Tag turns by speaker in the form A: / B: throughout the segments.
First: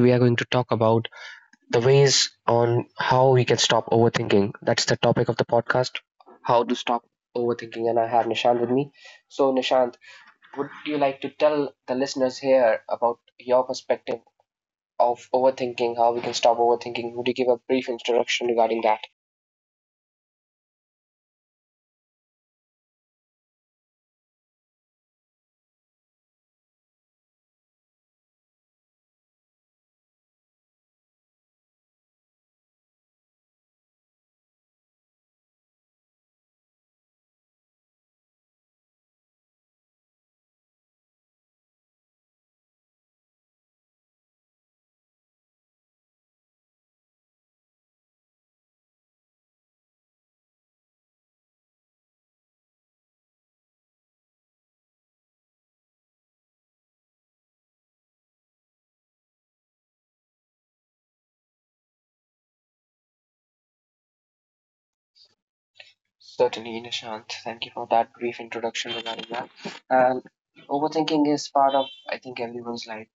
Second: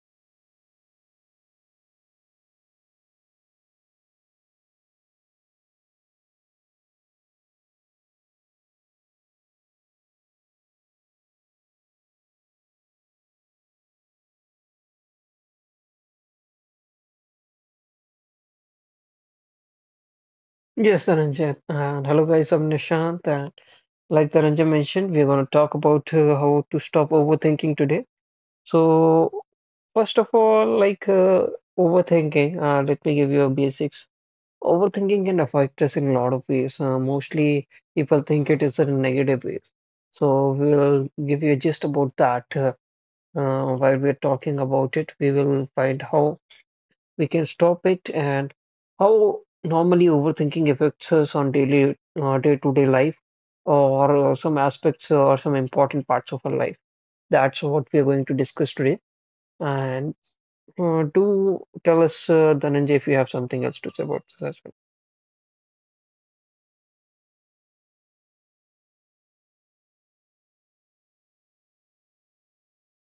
A: we are going to talk about the ways on how we can stop overthinking. That's the topic of the podcast, how to stop overthinking. And I have Nishant with me. So, Nishant, would you like to tell the listeners here about your perspective of overthinking, how we can stop overthinking? Would you give a brief introduction regarding that?
B: Yes, Dhananjay. And hello, guys. I'm Nishant. And like Dhananjay mentioned, we're going to talk about how to stop overthinking today. So, first of all, overthinking, let me give you a basics. Overthinking can affect us in a lot of ways. Mostly, people think it is in negative ways. So, we'll give you a gist about that while we're talking about it. We will find how we can stop it, and how normally overthinking affects us on daily day-to-day life or some aspects or some important parts of our life. That's what we are going to discuss today. And do tell us, Dhananjay, if you have something else to say about this as well.
A: Certainly, Nishant. Thank you for that brief introduction regarding that. And overthinking is part of, I think, everyone's life.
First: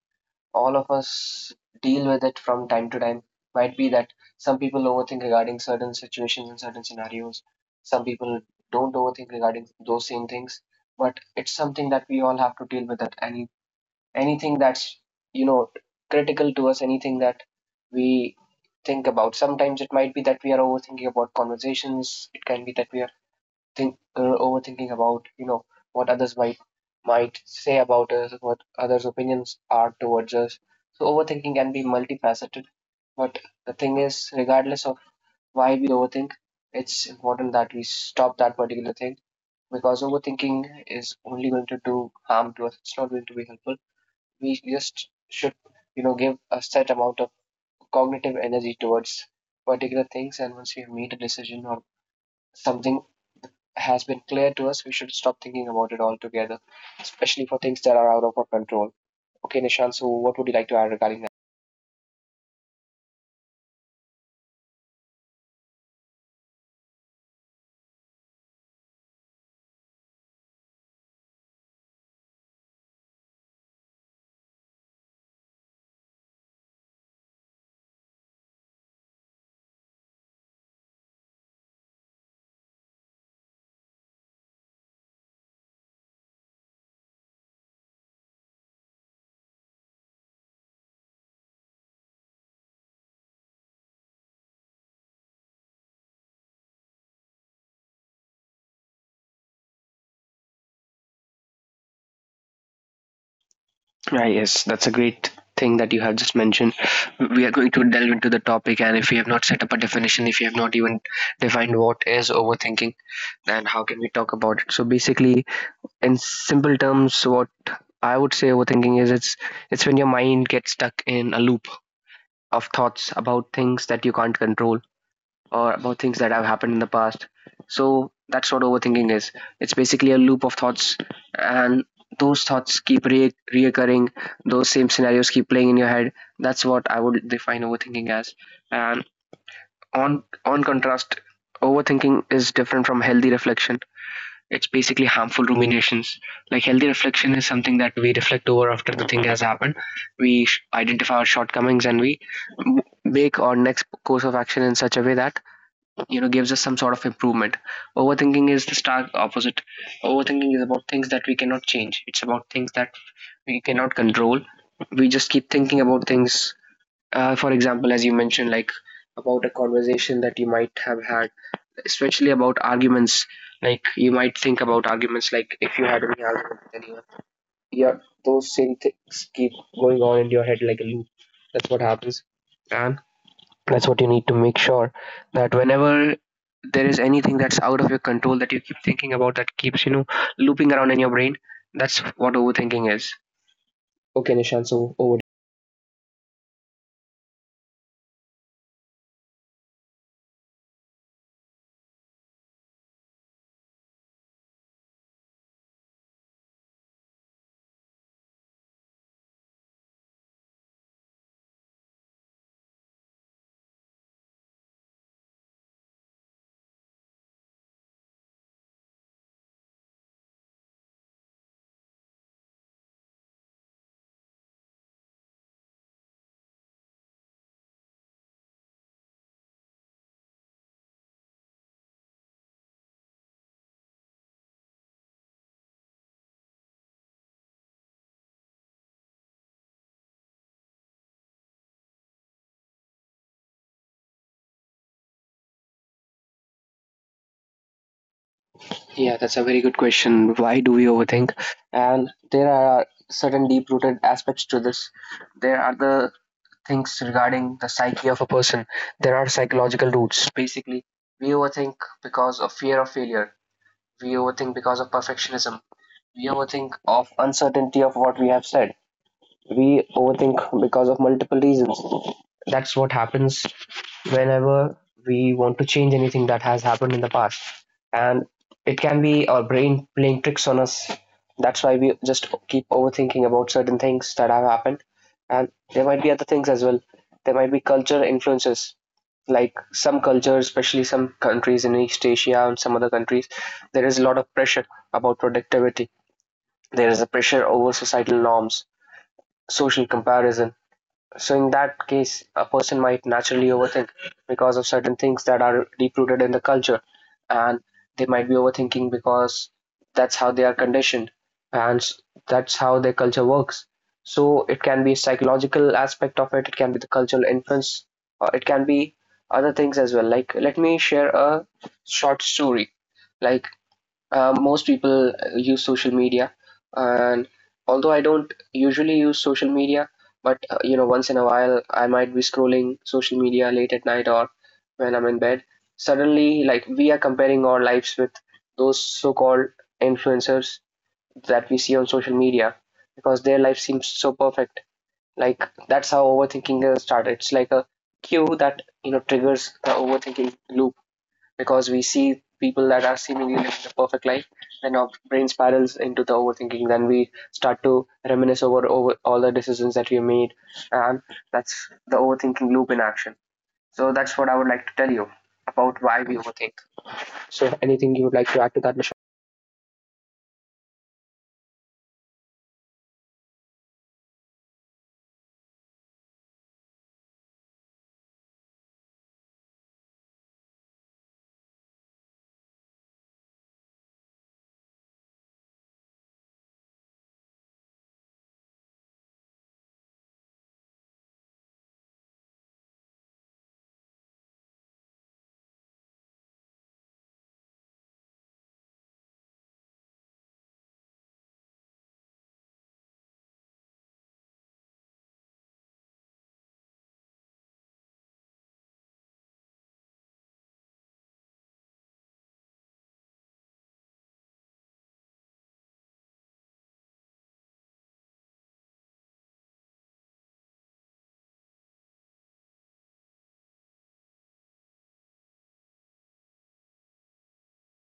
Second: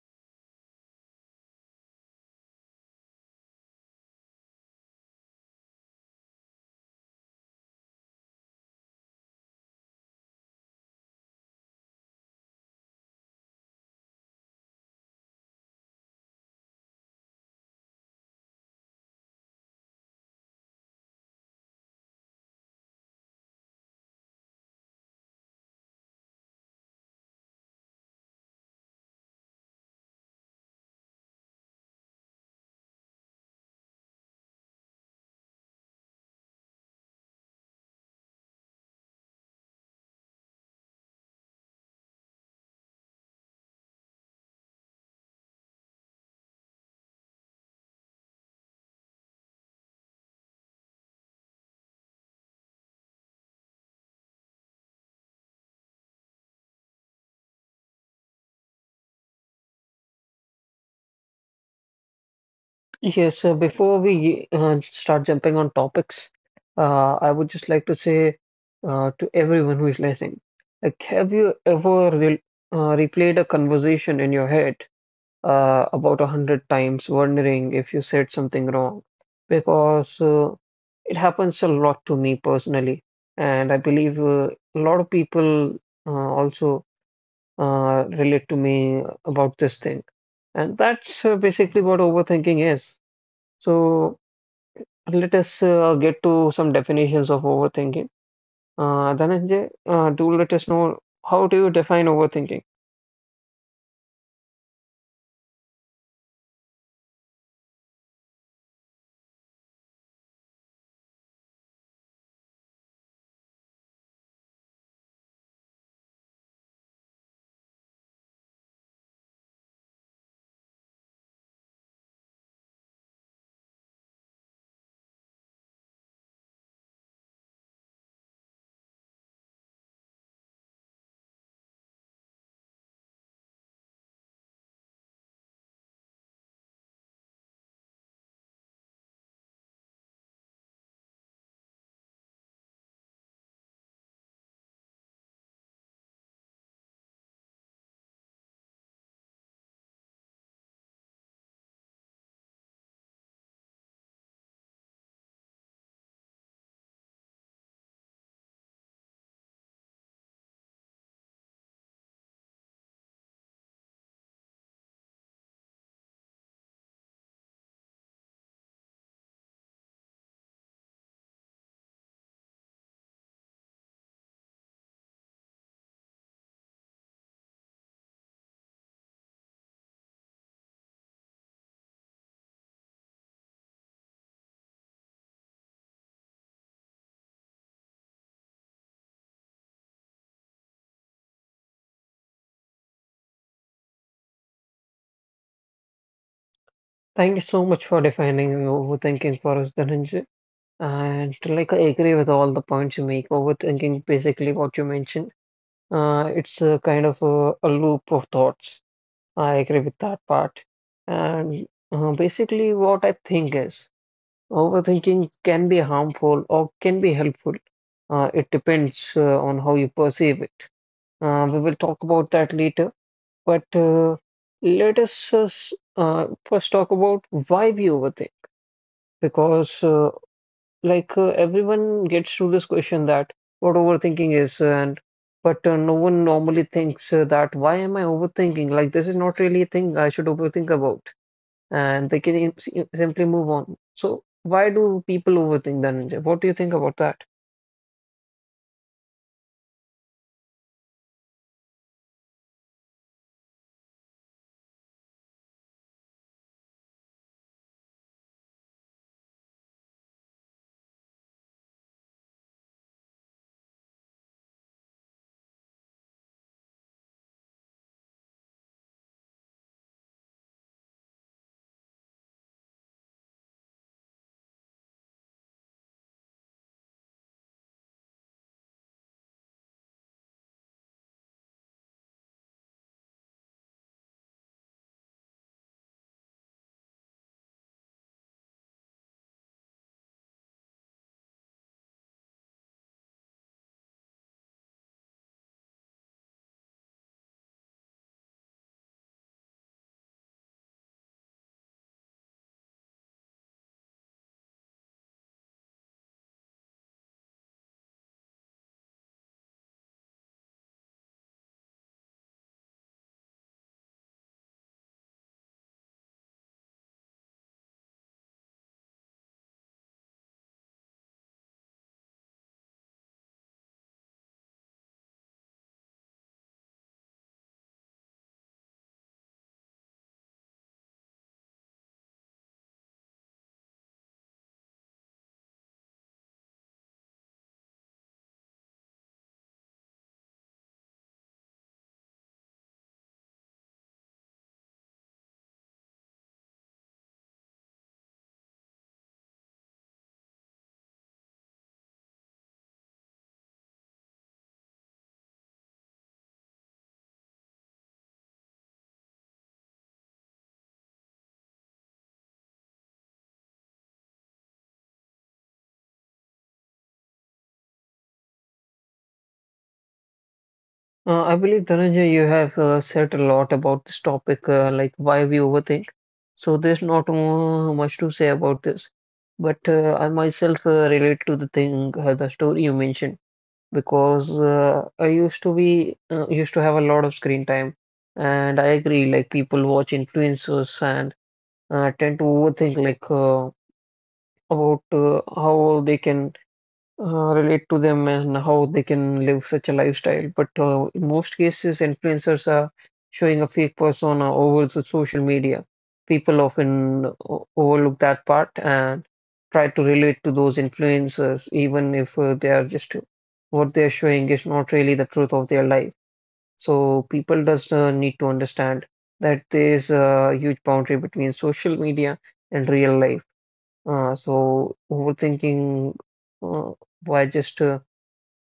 A: All of us deal with it from time to time. Might be that some people overthink regarding certain situations and certain scenarios. Some people don't overthink regarding those same things. But it's something that we all have to deal with it. Anything that's, you know, critical to us, anything that we think about. Sometimes it might be that we are overthinking about conversations. It can be that we are think overthinking about, you know, what others might say about us, what others' opinions are towards us. So overthinking can be multifaceted. But the thing is, regardless of why we overthink, it's important that we stop that particular thing because overthinking is only going to do harm to us. It's not going to be helpful. We just should, you know, give a set amount of cognitive energy towards particular things, and once we have made a decision or something has been clear to us, we should stop thinking about it altogether, especially for things that are out of our control. Okay, Nishant, so what would you like to add regarding that?
B: Yes, so before we start jumping on topics, I would just like to say to everyone who is listening, like, have you ever re replayed a conversation in your head about 100 times, wondering if you said something wrong, because it happens a lot to me personally, and I believe a lot of people also relate to me about this thing, and that's basically what overthinking is. So let us get to some definitions of overthinking. Dhananjay, do let us know, how do you define overthinking?
A: Ah, yes, that's a great thing that you have just mentioned. We are going to delve into the topic, and if we have not set up a definition, if you have not even defined what is overthinking, then how can we talk about it? So basically, in simple terms, what I would say overthinking is, it's when your mind gets stuck in a loop of thoughts about things that you can't control or about things that have happened in the past. So that's what overthinking is. It's basically a loop of thoughts, and those thoughts keep reoccurring. Those same scenarios keep playing in your head. That's what I would define overthinking as. And on contrast, overthinking is different from healthy reflection. It's basically harmful ruminations. Like, healthy reflection is something that we reflect over after the thing has happened. We identify our shortcomings, and we make our next course of action in such a way that, you know, gives us some sort of improvement. Overthinking is the stark opposite. Overthinking is about things that we cannot change. It's about things that we cannot control. We just keep thinking about things. For example, as you mentioned, like about a conversation that you might have had, especially about arguments. Like, you might think about arguments, like if you had any argument with anyone, yeah, those same things keep going on in your head like a loop. That's what happens. And that's what you need to make sure, that whenever there is anything that's out of your control that you keep thinking about, that keeps, you know, looping around in your brain, that's what overthinking is. Okay, Nishan, so over.
B: Thank you so much for defining overthinking for us, Dhananjay. And like I agree with all the points you make. Overthinking, basically what you mentioned, it's a kind of a loop of thoughts. I agree with that part. And basically, what I think is overthinking can be harmful or can be helpful. It depends on how you perceive it. We will talk about that later. But let us first talk about why we overthink. Because everyone gets through this question that what overthinking is, and but no one normally thinks that, why am I overthinking? Like, this is not really a thing I should overthink about, and they can simply move on. So why do people overthink, Dhananjay? What do you think about that?
A: Yeah, that's a very good question. Why do we overthink? And there are certain deep rooted aspects to this. There are the things regarding the psyche of a person, there are psychological roots. Basically, we overthink because of fear of failure, we overthink because of perfectionism, we overthink of uncertainty of what we have said, we overthink because of multiple reasons. That's what happens whenever we want to change anything that has happened in the past. And it can be our brain playing tricks on us. That's why we just keep overthinking about certain things that have happened. And there might be other things as well. There might be culture influences. Like, some cultures, especially some countries in East Asia and some other countries, there is a lot of pressure about productivity. There is a pressure over societal norms, social comparison. So in that case, a person might naturally overthink because of certain things that are deep rooted in the culture, and they might be overthinking because that's how they are conditioned, and that's how their culture works. So it can be a psychological aspect of it, it can be the cultural influence, or it can be other things as well. Like, let me share a short story. Like, most people use social media, and although I don't usually use social media, but, you know, once in a while I might be scrolling social media late at night or when I'm in bed. Suddenly, like, we are comparing our lives with those so-called influencers that we see on social media because their life seems so perfect. Like, that's how overthinking has started. It's like a cue that, you know, triggers the overthinking loop because we see people that are seemingly living the perfect life, then our brain spirals into the overthinking. Then we start to reminisce over all the decisions that we made. And that's the overthinking loop in action. So that's what I would like to tell you about why we overthink. So anything you would like to add to that, Michelle?
B: I believe Dhananjay, you have said a lot about this topic, like why we overthink. So there's not much to say about this, but I myself relate to the thing, the story you mentioned. Because I used to have a lot of screen time, and I agree. Like, people watch influencers and tend to overthink like about how they can relate to them and how they can live such a lifestyle. But in most cases, influencers are showing a fake persona over the social media. People often overlook that part and try to relate to those influencers, even if they are just, what they are showing is not really the truth of their life. So people does need to understand that there is a huge boundary between social media and real life. Uh, so overthinking uh, by just uh,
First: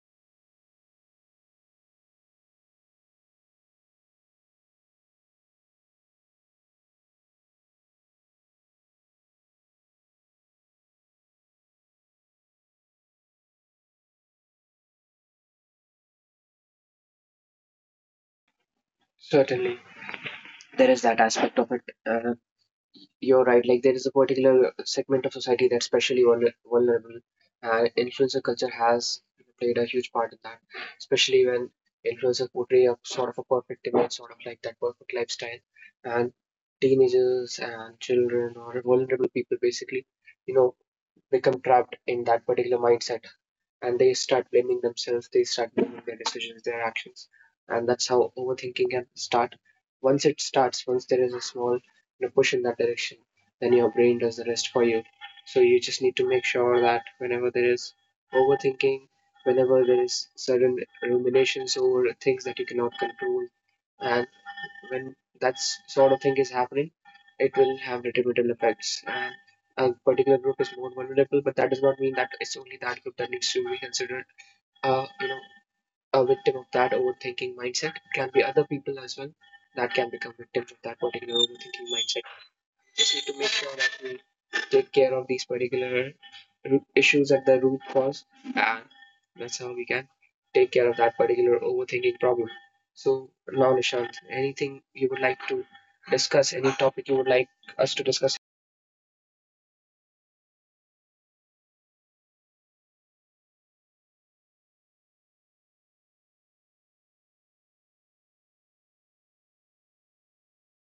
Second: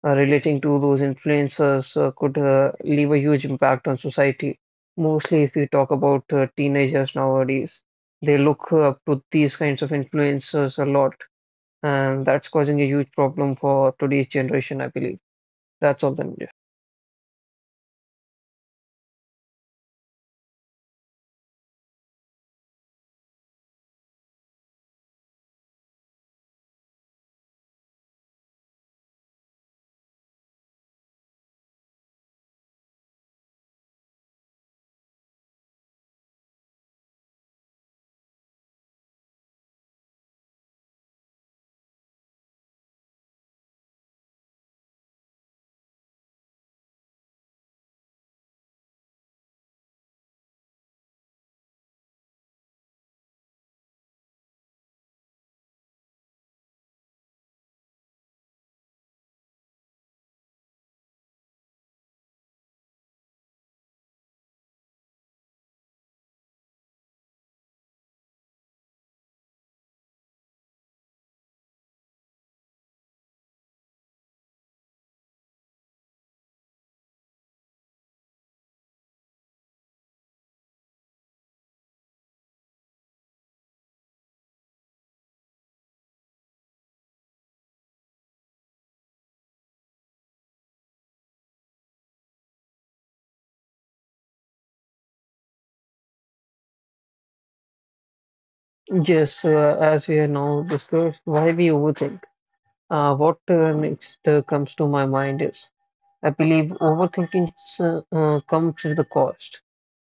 B: uh, relating to those influencers could leave a huge impact on society. Mostly, if you talk about teenagers nowadays, they look up to these kinds of influencers a lot, and that's causing a huge problem for today's generation, I believe. That's all then.
A: Certainly. There is that aspect of it. Uh, you're right, like there is a particular segment of society that's especially vulnerable, and influencer culture has played a huge part in that, especially when influencers portray a sort of a perfect image, sort of like that perfect lifestyle. And teenagers and children, or vulnerable people basically, you know, become trapped in that particular mindset, and they start blaming themselves, they start blaming their decisions, their actions. And that's how overthinking can start. Once it starts, once there is a small, you know, push in that direction, then your brain does the rest for you. So you just need to make sure that whenever there is overthinking, whenever there is certain ruminations over things that you cannot control, and when that sort of thing is happening, it will have detrimental effects. And a particular group is more vulnerable, but that does not mean that it's only that group that needs to be considered, you know, a victim of that overthinking mindset. It can be other people as well that can become victims of that particular overthinking mindset. Just need to make sure that we take care of these particular root issues at the root cause, and that's how we can take care of that particular overthinking problem. So now, Nishant, anything you would like to discuss, any topic you would like us to discuss?
B: Yes, as we are now discussed, why we overthink. What next comes to my mind is, I believe overthinking comes with the cost,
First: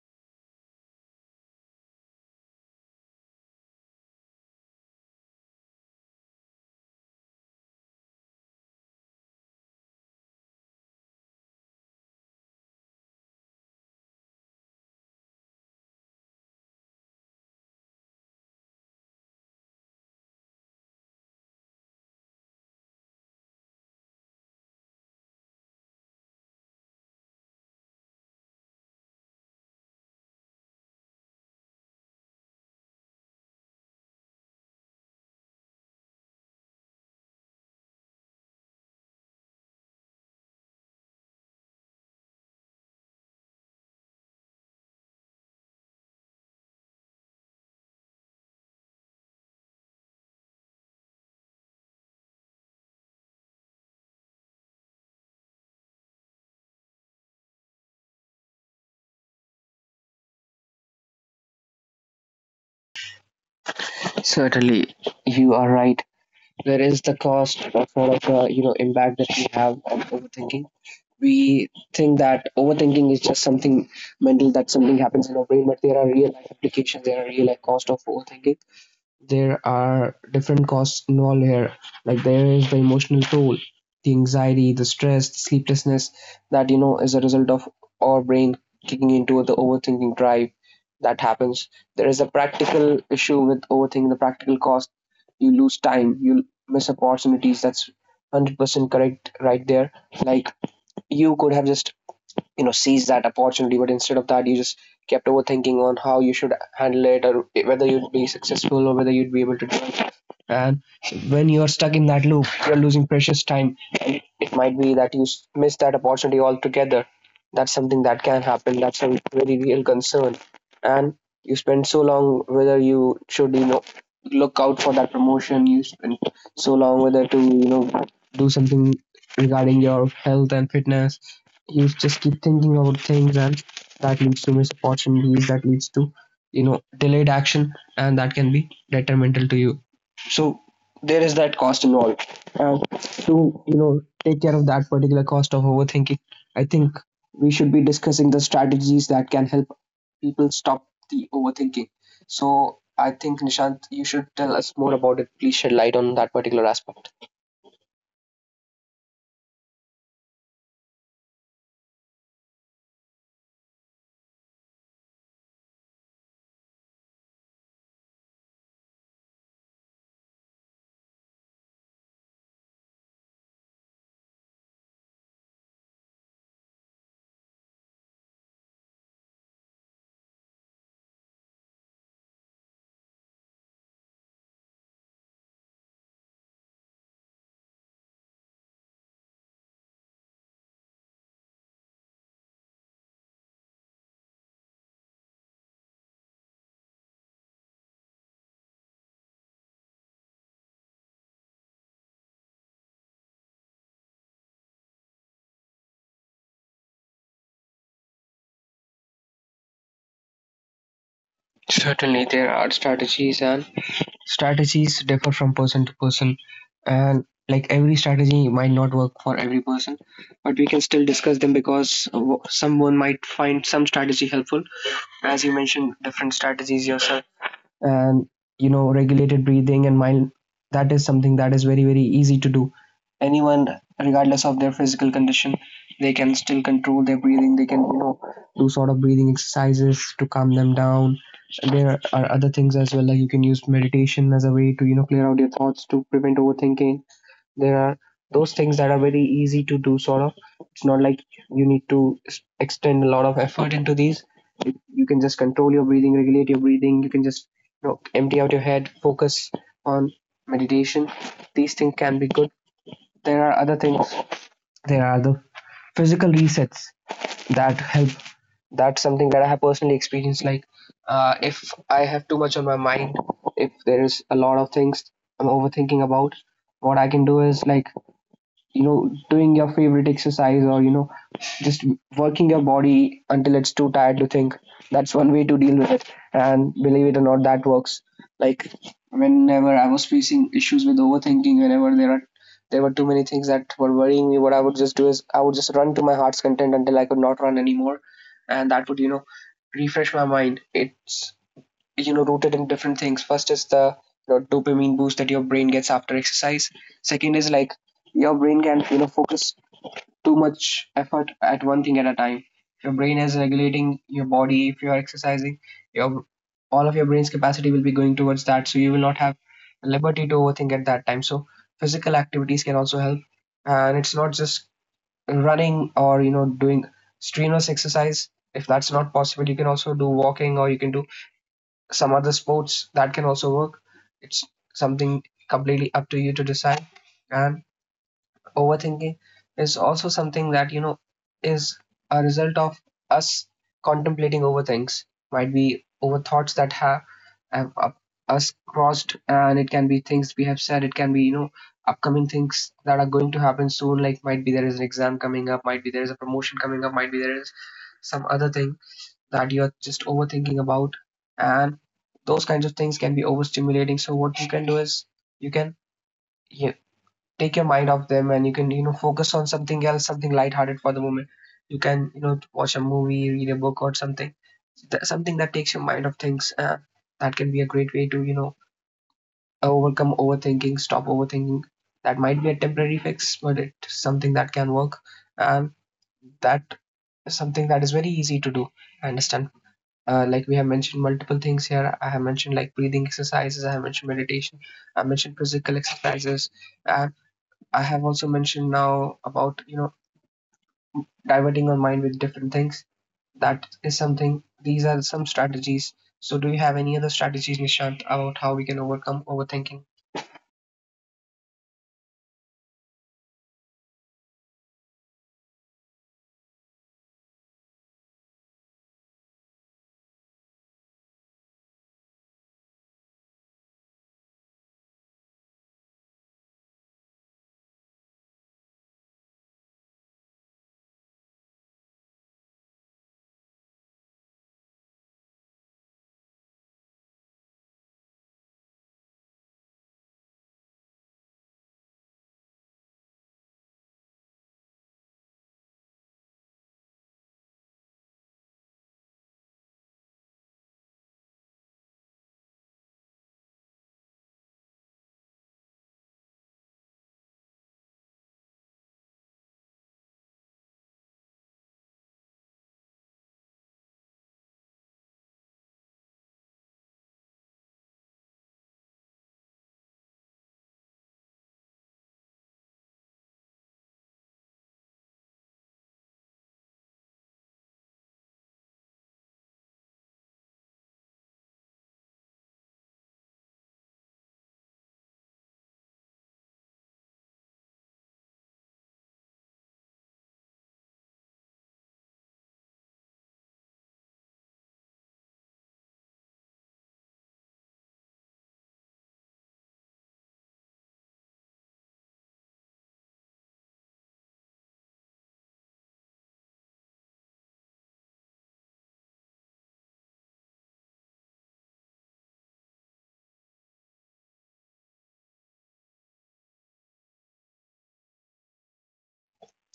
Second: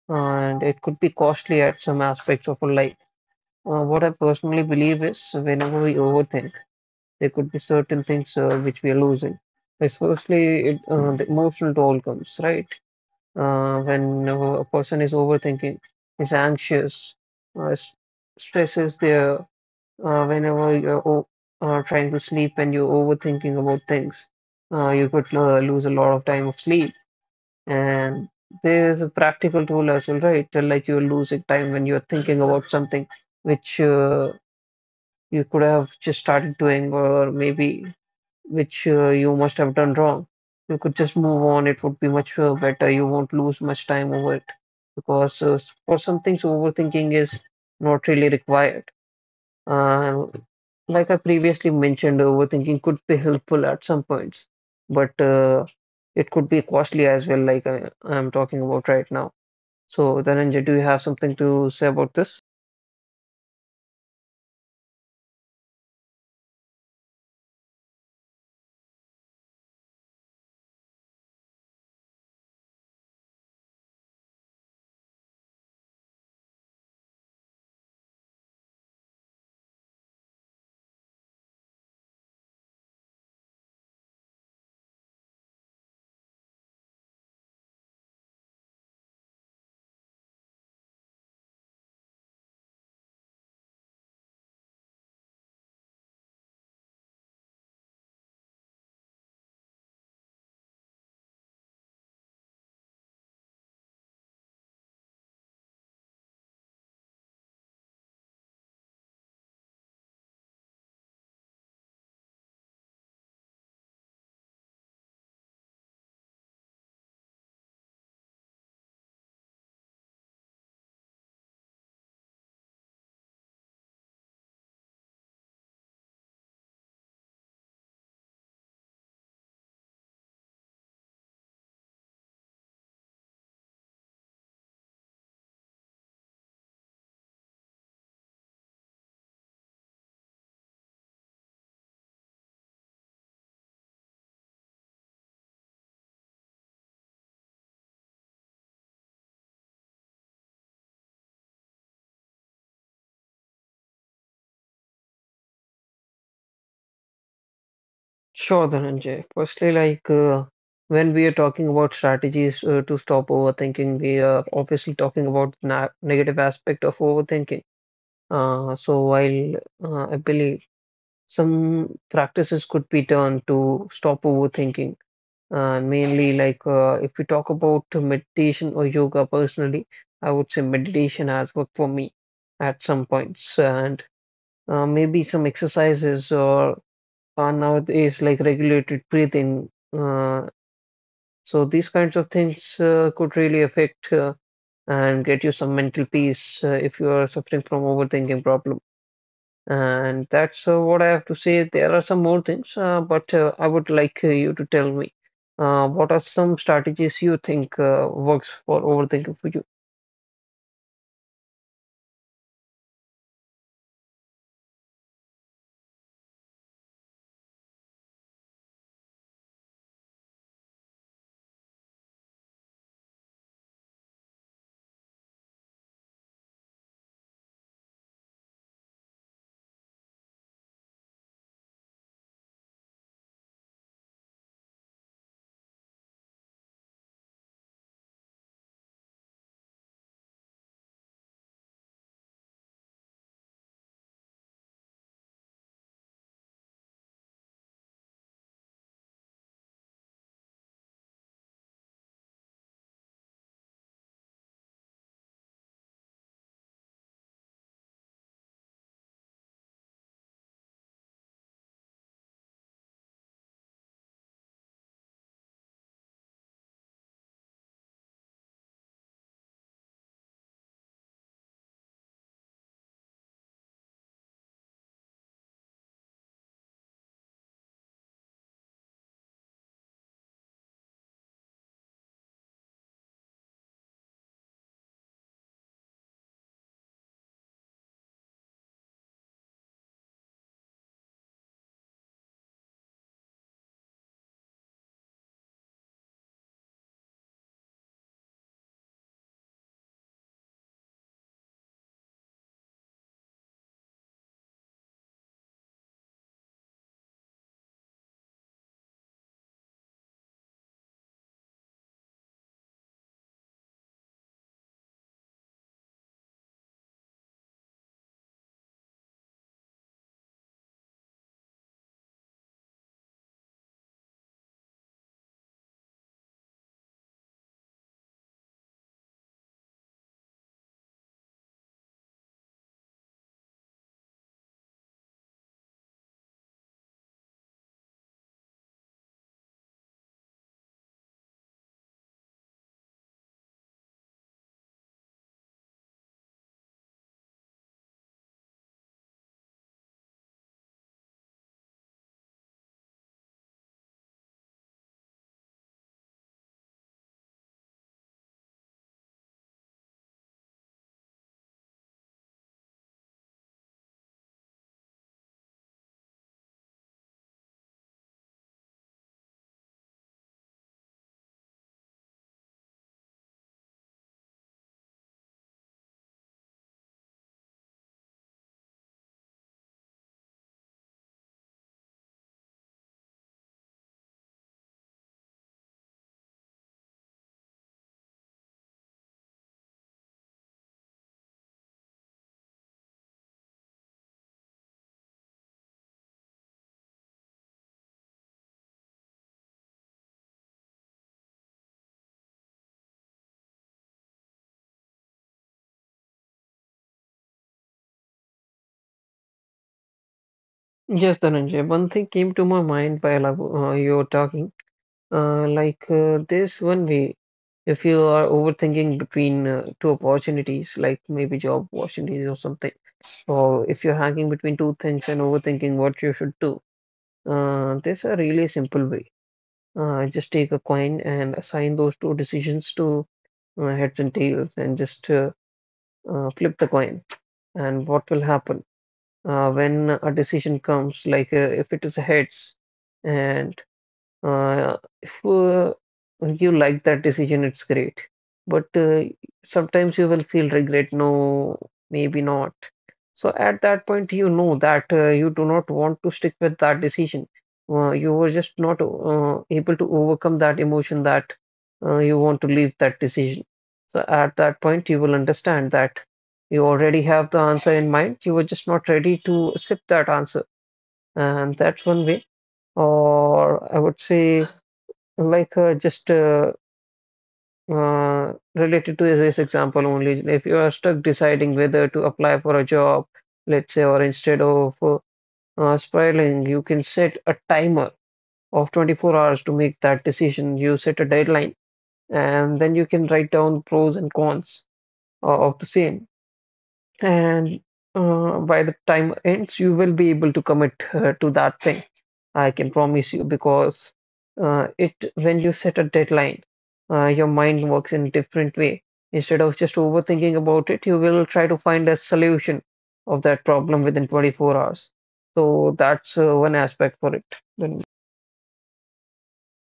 B: and it could be costly at some aspects of our life. What I personally believe is, whenever we overthink, there could be certain things which we are losing. Because firstly, the emotional toll comes, right? When a person is overthinking, is anxious, uh, s- stress is there. Whenever you're o trying to sleep and you're overthinking about things, you could lose a lot of time of sleep, and there's a practical tool as well, right? Till, like, you're losing time when you're thinking about something which you could have just started doing, or maybe which you must have done wrong. You could just move on, it would be much better. You won't lose much time over it, because for some things, overthinking is not really required. Um, like I previously mentioned, overthinking could be helpful at some points, but it could be costly as well, like I'm talking about right now. So, Dhananjay, do you have something to say about this?
A: Certainly, you are right. There is the cost of sort of, you know, impact that we have on overthinking. We think that overthinking is just something mental, that something happens in our brain, but there are real life applications, there are real life cost of overthinking. There are different costs involved here. Like, there is the emotional toll, the anxiety, the stress, the sleeplessness that, you know, is a result of our brain kicking into the overthinking drive. That happens. There is a practical issue with overthinking, the practical cost. You lose time, you miss opportunities. That's 100% correct right there. Like, you could have just, you know, seized that opportunity, but instead of that, you just kept overthinking on how you should handle it, or whether you'd be successful, or whether you'd be able to do. And when you're stuck in that loop, you're losing precious time. And it might be that you miss that opportunity altogether. That's something that can happen. That's a very real concern. And you spend so long whether you should, you know, look out for that promotion. You spend so long whether to, you know, do something regarding your health and fitness. You just keep thinking about things, and that leads to missed opportunities, that leads to, delayed action, and that can be detrimental to you. So there is that cost involved, and to take care of that particular cost of overthinking, I think we should be discussing the strategies that can help people stop the overthinking. So I think Nishant, you should tell us more about it. Please shed light on that particular aspect.
B: Sure, Dhananjay. Firstly, like when we are talking about strategies to stop overthinking, we are obviously talking about na negative aspect of overthinking. So while I believe some practices could be done to stop overthinking. Mainly, like if we talk about meditation or yoga personally, I would say meditation has worked for me at some points, and maybe some exercises or are nowadays like regulated breathing. Uh, so these kinds of things could really affect and get you some mental peace if you are suffering from overthinking problem. And that's what I have to say. There are some more things, but I would like you to tell me what are some strategies you think works for overthinking for you?
A: Certainly, there are strategies, and strategies differ from person to person, and like every strategy might not work for every person, but we can still discuss them because someone might find some strategy helpful. As you mentioned different strategies yourself, and regulated breathing and mind, that is something that is very very easy to do. Anyone, regardless of their physical condition, they can still control their breathing. They can do sort of breathing exercises to calm them down. There are other things as well, like you can use meditation as a way to clear out your thoughts to prevent overthinking. There are those things that are very easy to do, sort of. It's not like you need to extend a lot of effort into these. You can just control your breathing, regulate your breathing. You can just empty out your head, focus on meditation. These things can be good. There are other things. There are the physical resets that help. That's something that I have personally experienced. Like, if I have too much on my mind, if there is a lot of things I'm overthinking about, what I can do is like doing your favorite exercise, or just working your body until it's too tired to think. That's one way to deal with it, and believe it or not, that works. Like, whenever I was facing issues with overthinking, whenever there were too many things that were worrying me, what I would just do is I would just run to my heart's content until I could not run anymore, and that would refresh my mind. It's rooted in different things. First is the dopamine boost that your brain gets after exercise. Second is like your brain can focus too much effort at one thing at a time. Your brain is regulating your body. If you are exercising, your, all of your brain's capacity will be going towards that, so you will not have liberty to overthink at that time. So physical activities can also help, and it's not just running or doing strenuous exercise. If that's not possible, you can also do walking, or you can do some other sports. That can also work. It's something completely up to you to decide. And overthinking is also something that, is a result of us contemplating over things. Might be over thoughts that have us crossed, and it can be things we have said, it can be, upcoming things that are going to happen soon. Like, might be there is an exam coming up, might be there is a promotion coming up, might be there is some other thing that you're just overthinking about. And those kinds of things can be overstimulating, so what you can do is you can you, take your mind off them, and you can focus on something else, something lighthearted for the moment. You can watch a movie, read a book, or something. Something that takes your mind off things, that can be a great way to overcome overthinking, stop overthinking. That might be a temporary fix, but it's something that can work. And that is something that is very easy to do. I understand. Like, we have mentioned multiple things here. I have mentioned like breathing exercises, I have mentioned meditation, I mentioned physical exercises, i, I have also mentioned now about diverting our mind with different things. That is something, these are some strategies. So do you have any other strategies, Nishant, about how we can overcome overthinking?
B: Yes, Dhananjay, one thing came to my mind while you were talking. Like, this one way, if you are overthinking between two opportunities, like maybe job opportunities or something, or if you're hanging between two things and overthinking what you should do, there's a really simple way. Just take a coin and assign those two decisions to heads and tails, and just flip the coin. And what will happen when a decision comes, like if it is heads, and uh, if you like that decision, it's great. But sometimes you will feel regret. No, maybe not. So at that point, you know that you do not want to stick with that decision. You were just not able to overcome that emotion, that you want to leave that decision. So at that point, you will understand that you already have the answer in mind. You were just not ready to accept that answer. And that's one way. Or I would say, like, just related to this example only, if you are stuck deciding whether to apply for a job, let's say, or instead of spiraling, you can set a timer of 24 hours to make that decision. You set a deadline, and then you can write down pros and cons of the same. And by the time ends, you will be able to commit to that thing. I can promise you, because it when you set a deadline, your mind works in a different way. Instead of just overthinking about it, you will try to find a solution of that problem within 24 hours. So that's one aspect for it. Then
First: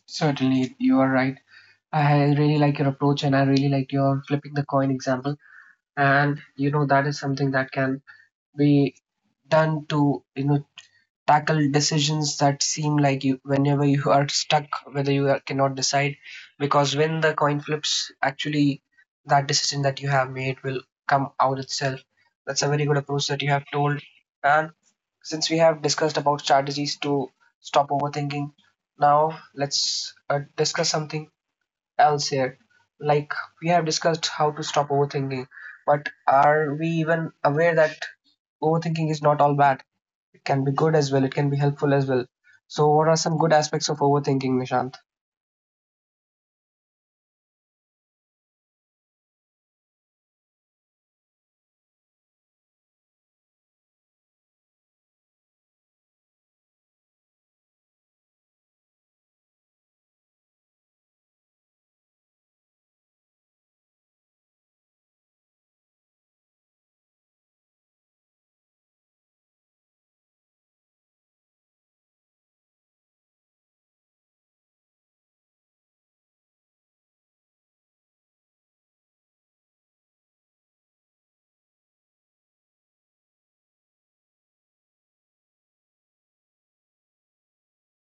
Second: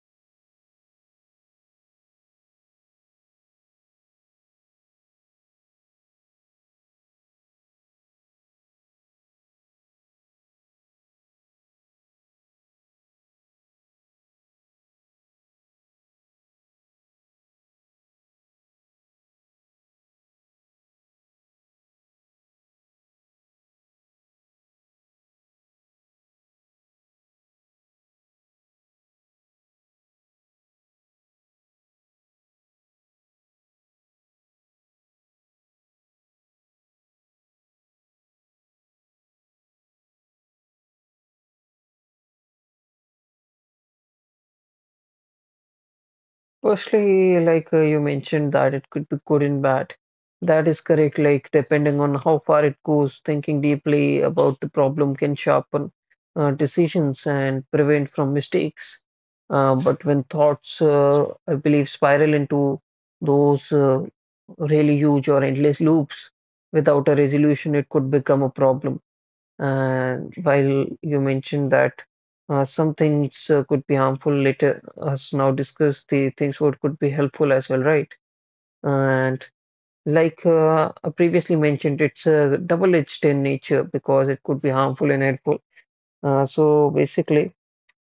A: Certainly, you are right. I really like your approach, and I really like your flipping the coin example. And that is something that can be done to tackle decisions that seem like you, whenever you are stuck, whether cannot decide. Because when the coin flips, actually, that decision that you have made will come out itself. That's a very good approach that you have told. And since we have discussed about strategies to stop overthinking, now let's discuss something else here. Like, we have discussed how to stop overthinking, but are we even aware that overthinking is not all bad? Can be good as well, it can be helpful as well. So, what are some good aspects of overthinking, Nishant?
B: firstly, like you mentioned that it could be good and bad. That is correct. Like depending on how far it goes, thinking deeply about the problem can sharpen decisions and prevent from mistakes. But when thoughts, I believe, spiral into those really huge or endless loops without a resolution, it could become a problem. And while you mentioned that some things could be harmful, later us now discuss the things what could be helpful as well, right? And like I previously mentioned, it's a double-edged in nature, because it could be harmful and helpful. So basically,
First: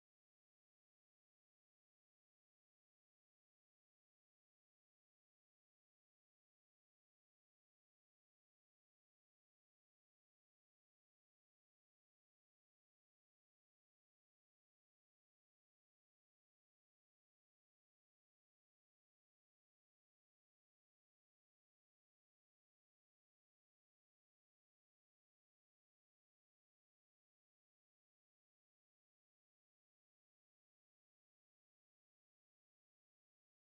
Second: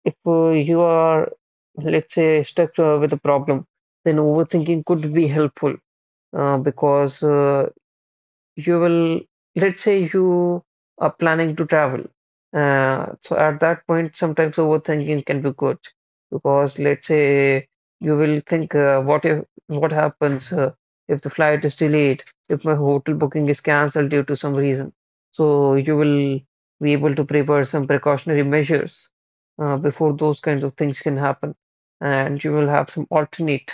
B: if you are, let's say, stuck with a problem, then overthinking could be helpful, because you will, let's say you are planning to travel, so at that point sometimes overthinking can be good, because let's say you will think what if, what happens if the flight is delayed, if my hotel booking is cancelled due to some reason. So you will be able to prepare some precautionary measures before those kinds of things can happen, and you will have some alternate,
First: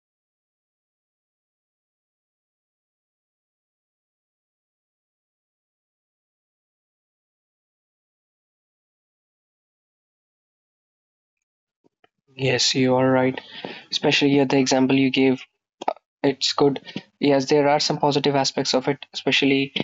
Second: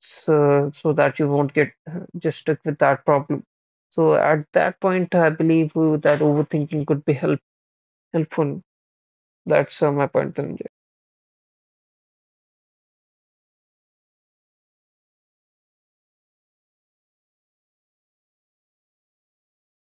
B: so that you won't get just stuck with that problem. So at that point, I believe that overthinking could be helpful. That's my point, Dhananjay.
A: Yes, you are right. Especially at the example you gave. It's good. Yes, there are some positive aspects of it, especially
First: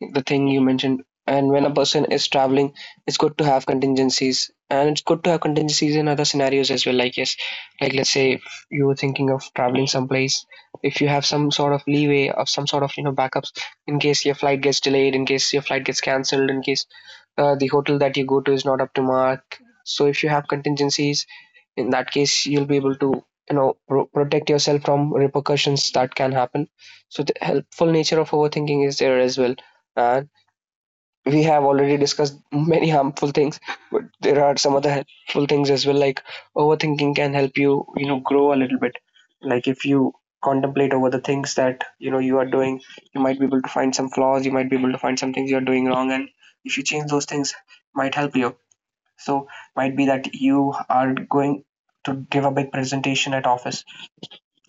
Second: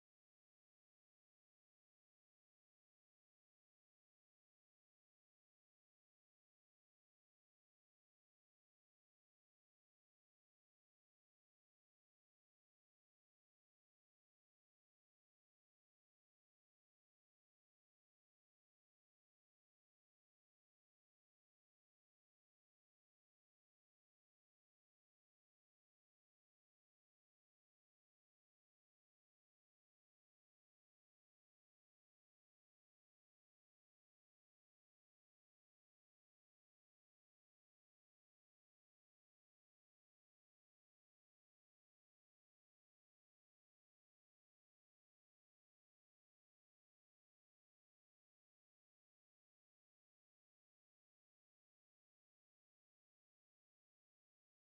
A: the thing you mentioned. And when a person is traveling, it's good to have contingencies. And it's good to have contingencies in other scenarios as well. Like, yes, like let's say if you were thinking of traveling someplace, if you have some sort of leeway, of some sort of, backups in case your flight gets delayed, in case your flight gets cancelled, in case the hotel that you go to is not up to mark. So if you have contingencies, in that case you'll be able to protect yourself from repercussions that can happen. So the helpful nature of overthinking is there as well. And we have already discussed many harmful things, but there are some other helpful things as well. Like, overthinking can help you you know grow a little bit. Like, if you contemplate over the things that you are doing, you might be able to find some flaws, you might be able to find some things you are doing wrong, and if you change those things, might help you. So, might be that you are going to give a big presentation at office,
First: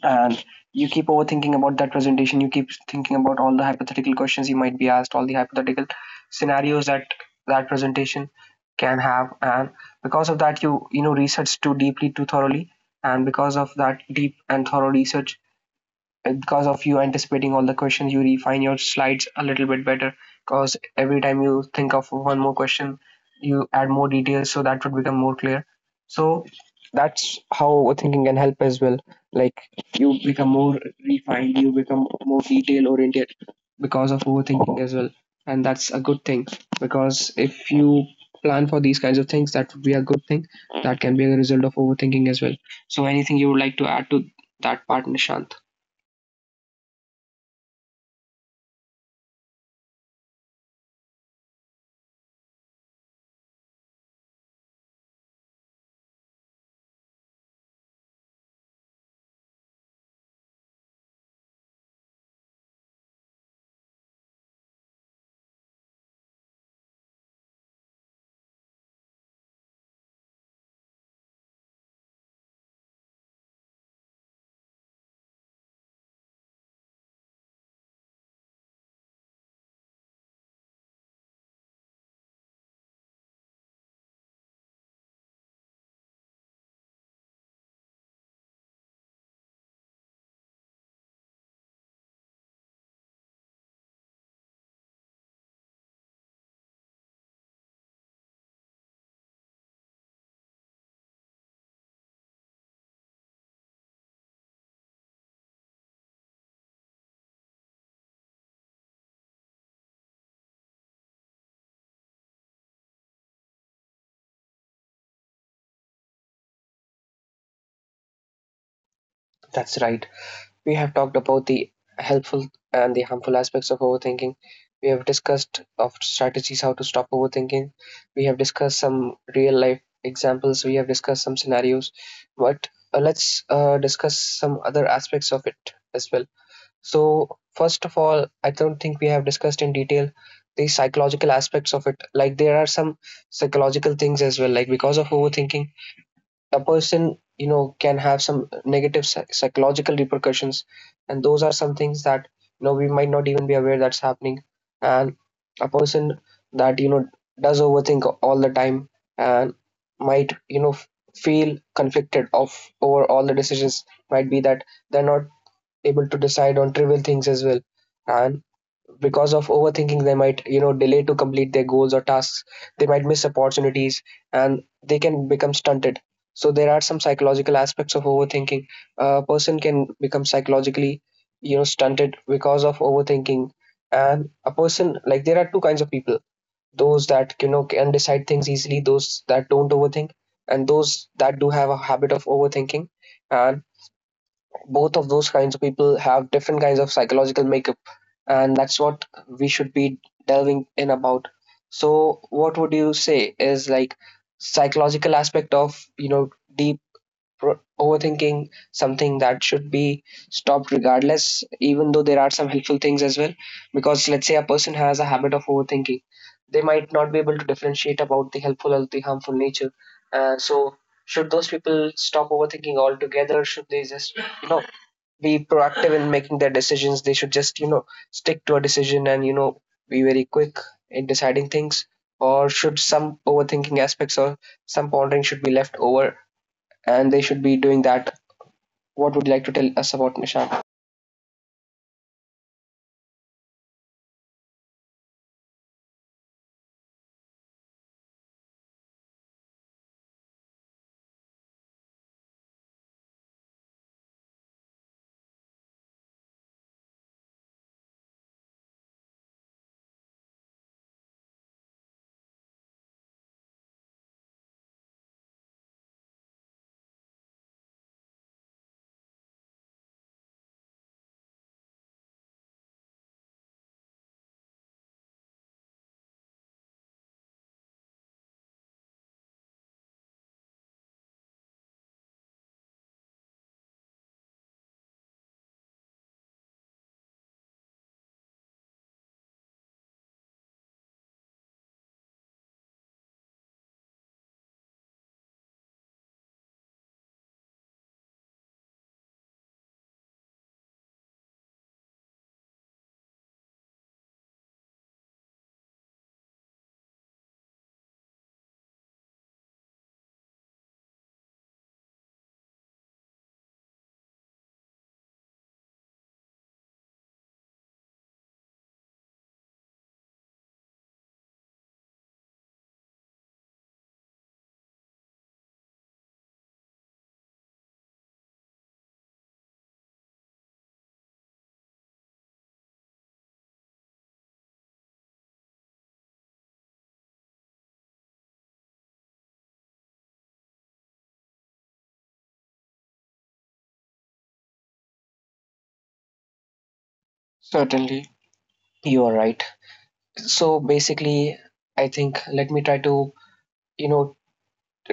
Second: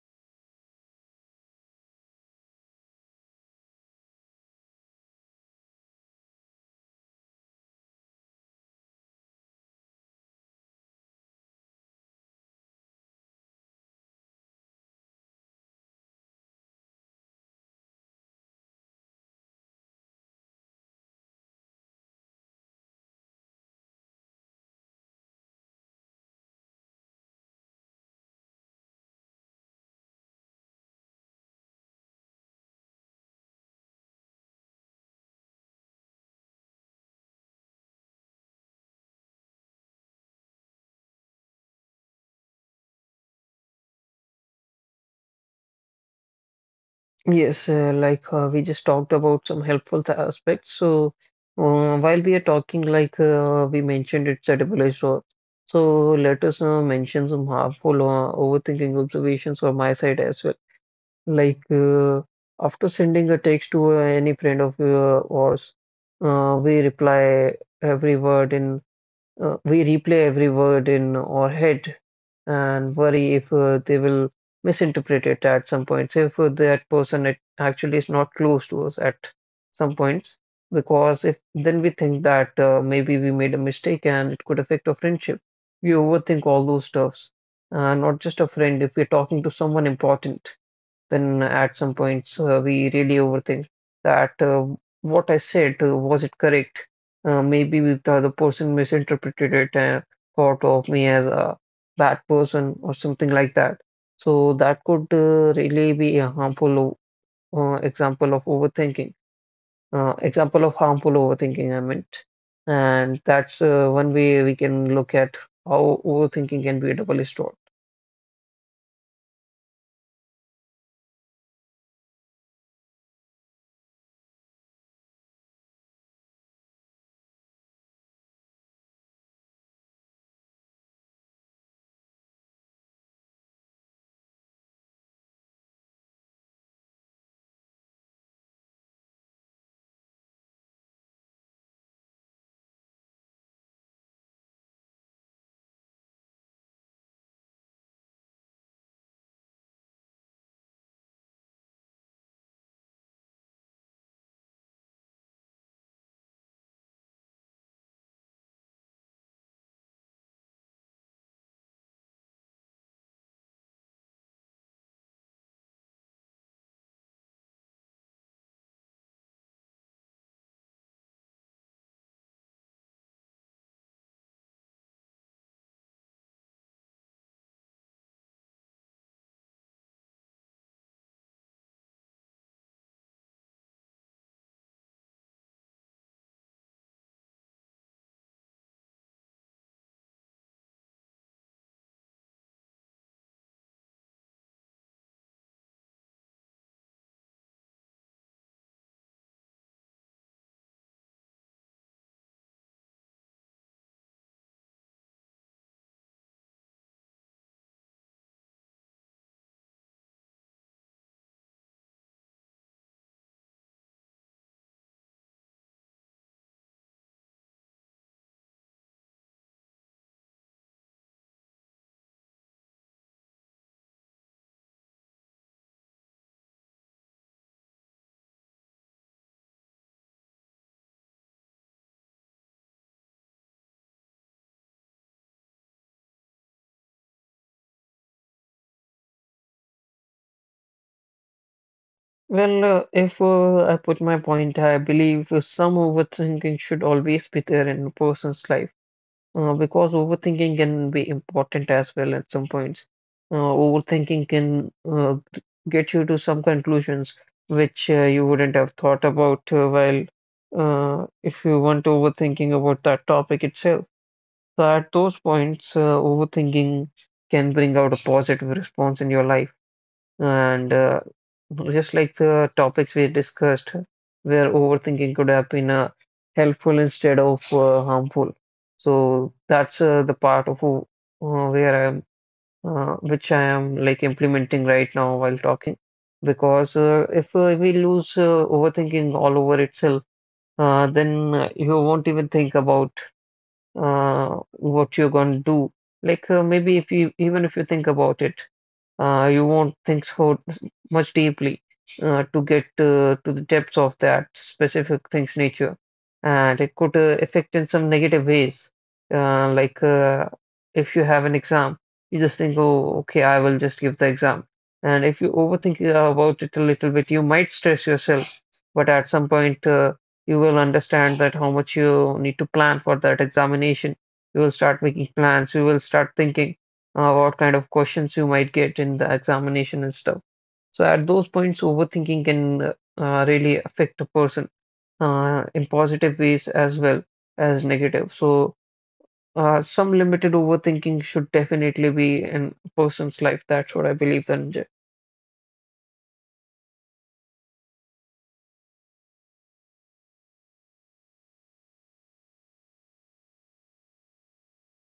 A: and you keep overthinking about that presentation. You keep thinking about all the hypothetical questions you might be asked, all the hypothetical scenarios that that presentation can have. And because of that, research too deeply, too thoroughly. And because of that deep and thorough research, because of you anticipating all the questions, you refine your slides a little bit better. Because every time you think of one more question, you add more details so that would become more clear. So that's how overthinking can help as well. Like, you become more refined, you become more detail oriented because of overthinking as well. And that's a good thing, because if you plan for these kinds of things, that would be a good thing. That can be a result of overthinking as well. So anything you would like to add to that part, Nishant?
B: Yes, we just talked about some helpful aspects. So while we are talking, like we mentioned, it's a double-edged sword. So let us mention some harmful overthinking observations from my side as well. Like uh, After sending a text to any friend of ours, uh, we reply every word in we replay every word in our head and worry if they will misinterpret it at some points if that person it actually is not close to us at some points because if then we think that maybe we made a mistake and it could affect our friendship. We overthink all those stuffs, not just a friend if we're talking to someone important. Then at some points, we really overthink that what I said, was it correct? Maybe with the other person misinterpreted it and thought of me as a bad person or something like that. So that could really be a harmful example of overthinking. Example of harmful overthinking, I meant. And that's one way we can look at how overthinking can be a double-edged sword.
A: That's right. We have talked about the helpful and the harmful aspects of overthinking. We have discussed of strategies how to stop overthinking. We have discussed some real life examples. We have discussed some scenarios. But let's discuss some other aspects of it as well. So first of all, I don't think we have discussed in detail the psychological aspects of it. Like, there are some psychological things as well. Like, because of overthinking, a person can have some psychological repercussions, and those are some things that we might not even be aware that's happening. And a person that does overthink all the time, and might feel conflicted of, over all the decisions. Might be that they're not able to decide on trivial things as well. And because of overthinking, they might delay to complete their goals or tasks, they might miss opportunities, and they can become stunted. So there are some psychological aspects of overthinking. A person can become psychologically stunted because of overthinking. And a person, like, there are two kinds of people: those that can decide things easily, those that don't overthink, and those that do have a habit of overthinking. And both of those kinds of people have different kinds of psychological makeup, and that's what we should be delving in about. So what would you say is like psychological aspect of overthinking, something that should be stopped regardless, even though there are some helpful things as well? Because let's say a person has a habit of overthinking, they might not be able to differentiate about the helpful or the harmful nature. So should those people stop overthinking altogether? Should they just, you know be proactive in making their decisions? They should just, stick to a decision and, be very quick in deciding things. Or should some overthinking aspects or some pondering should be left over, and they should be doing that? What would you like to tell us about, Nishant?
B: Well, if I put my point, I believe some overthinking should always be there in a person's life because overthinking can be important as well at some points. Overthinking can get you to some conclusions which you wouldn't have thought about while if you weren't overthinking about that topic itself. So at those points, overthinking can bring out a positive response in your life. And just like the topics we discussed, where overthinking could have been helpful instead of harmful. So that's the part of where I am, which I am like implementing right now while talking. Because if we lose overthinking all over itself, then you won't even think about what you're going to do. Like, maybe if you even if you think about it you won't think so much deeply to get to the depths of that specific thing's nature. And it could affect in some negative ways. Like, if you have an exam, you just think, oh, okay, I will just give the exam. And if you overthink about it a little bit, you might stress yourself. But at some point, you will understand that how much you need to plan for that examination. You will start making plans. You will start thinking what kind of questions you might get in the examination and stuff. So at those points, overthinking can really affect a person in positive ways as well as negative. So some limited overthinking should definitely be in a person's life. That's what I believe, Dhananjay.
A: Certainly. You are right. So basically, I think, let me try to, you know,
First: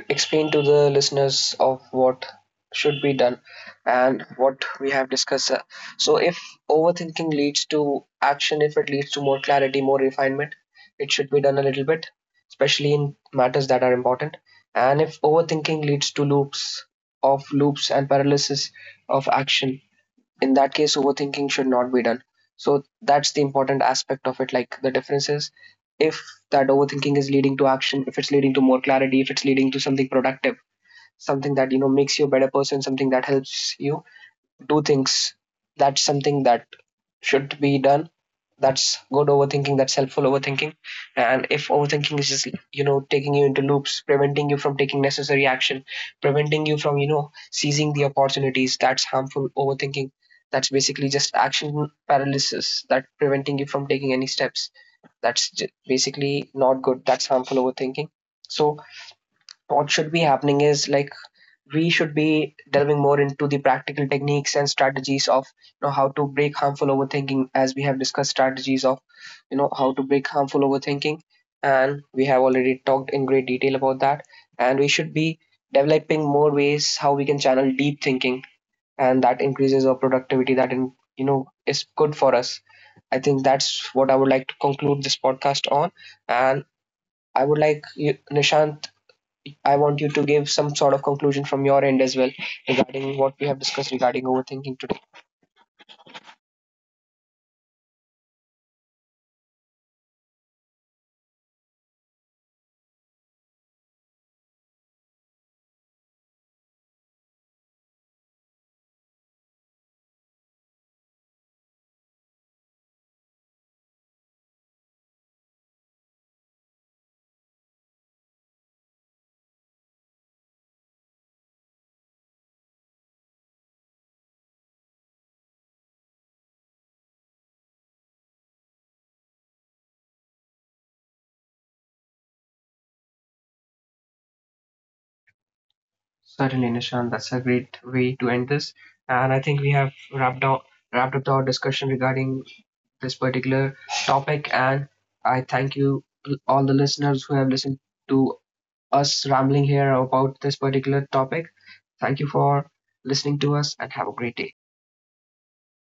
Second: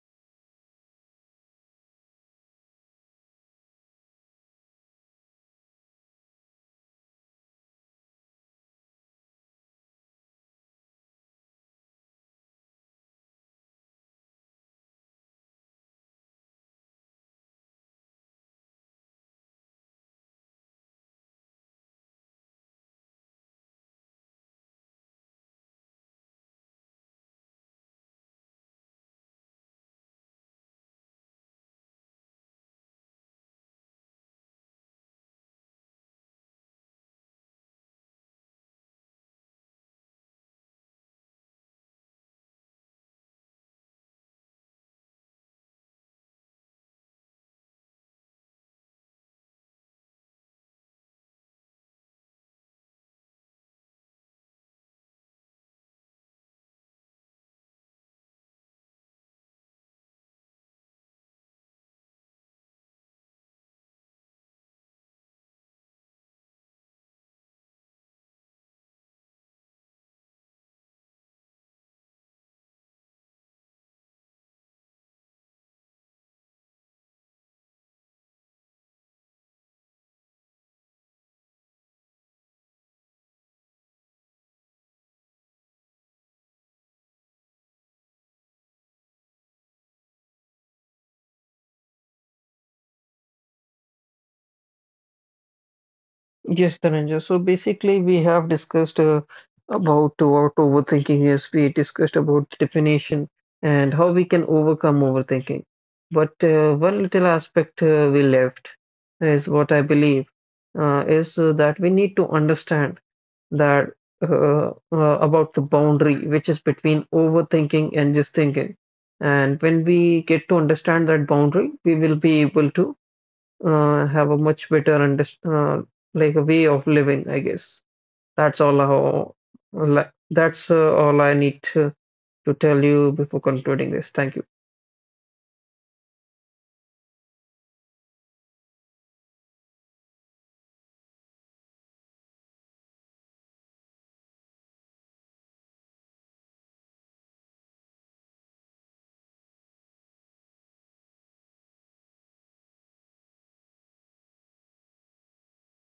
A: explain to the listeners of what should be done and what we have discussed. So, if overthinking leads to action, if it leads to more clarity, more refinement, it should be done a little bit, especially in matters that are important. And if overthinking leads to loops and paralysis of action, in that case overthinking should not be done. So that's the important aspect of it. Like, the difference is, if that overthinking is leading to action, if it's leading to more clarity, if it's leading to something productive, something that makes you a better person, something that helps you do things, that's something that should be done. That's good overthinking, that's helpful overthinking. And if overthinking is just taking you into loops, preventing you from taking necessary action, preventing you from seizing the opportunities, that's harmful overthinking. That's basically just action paralysis, that preventing you from taking any steps. Basically not good, that's harmful overthinking. So, what should be happening is like, we should be delving more into the practical techniques and strategies of how to break harmful overthinking. As we have discussed, strategies of how to break harmful overthinking, and we have already talked in great detail about that. And we should be developing more ways how we can channel deep thinking, and that increases our productivity, that is good for us. I think that's what I would like to conclude this podcast on. And I would like you, Nishant, I want you to give some sort of conclusion from your end as well, regarding what we have discussed regarding overthinking today.
B: Yes, Dhananjay. So basically, we have discussed about what overthinking is. We discussed about the definition and how we can overcome overthinking. But one little aspect we left is what I believe is that we need to understand that uh, uh, about the boundary which is between overthinking and just thinking. And when we get to understand that boundary, we will be able to have a much better understand, like a way of living, I guess. That's all how, that's all I need to tell you before concluding this. Thank you.
A: Certainly, Nishan, that's a great way to end this. And I think we have wrapped up our discussion regarding this particular topic. And I thank you all the listeners who have listened to us rambling here about this particular topic. Thank you for listening to us, and have a great day.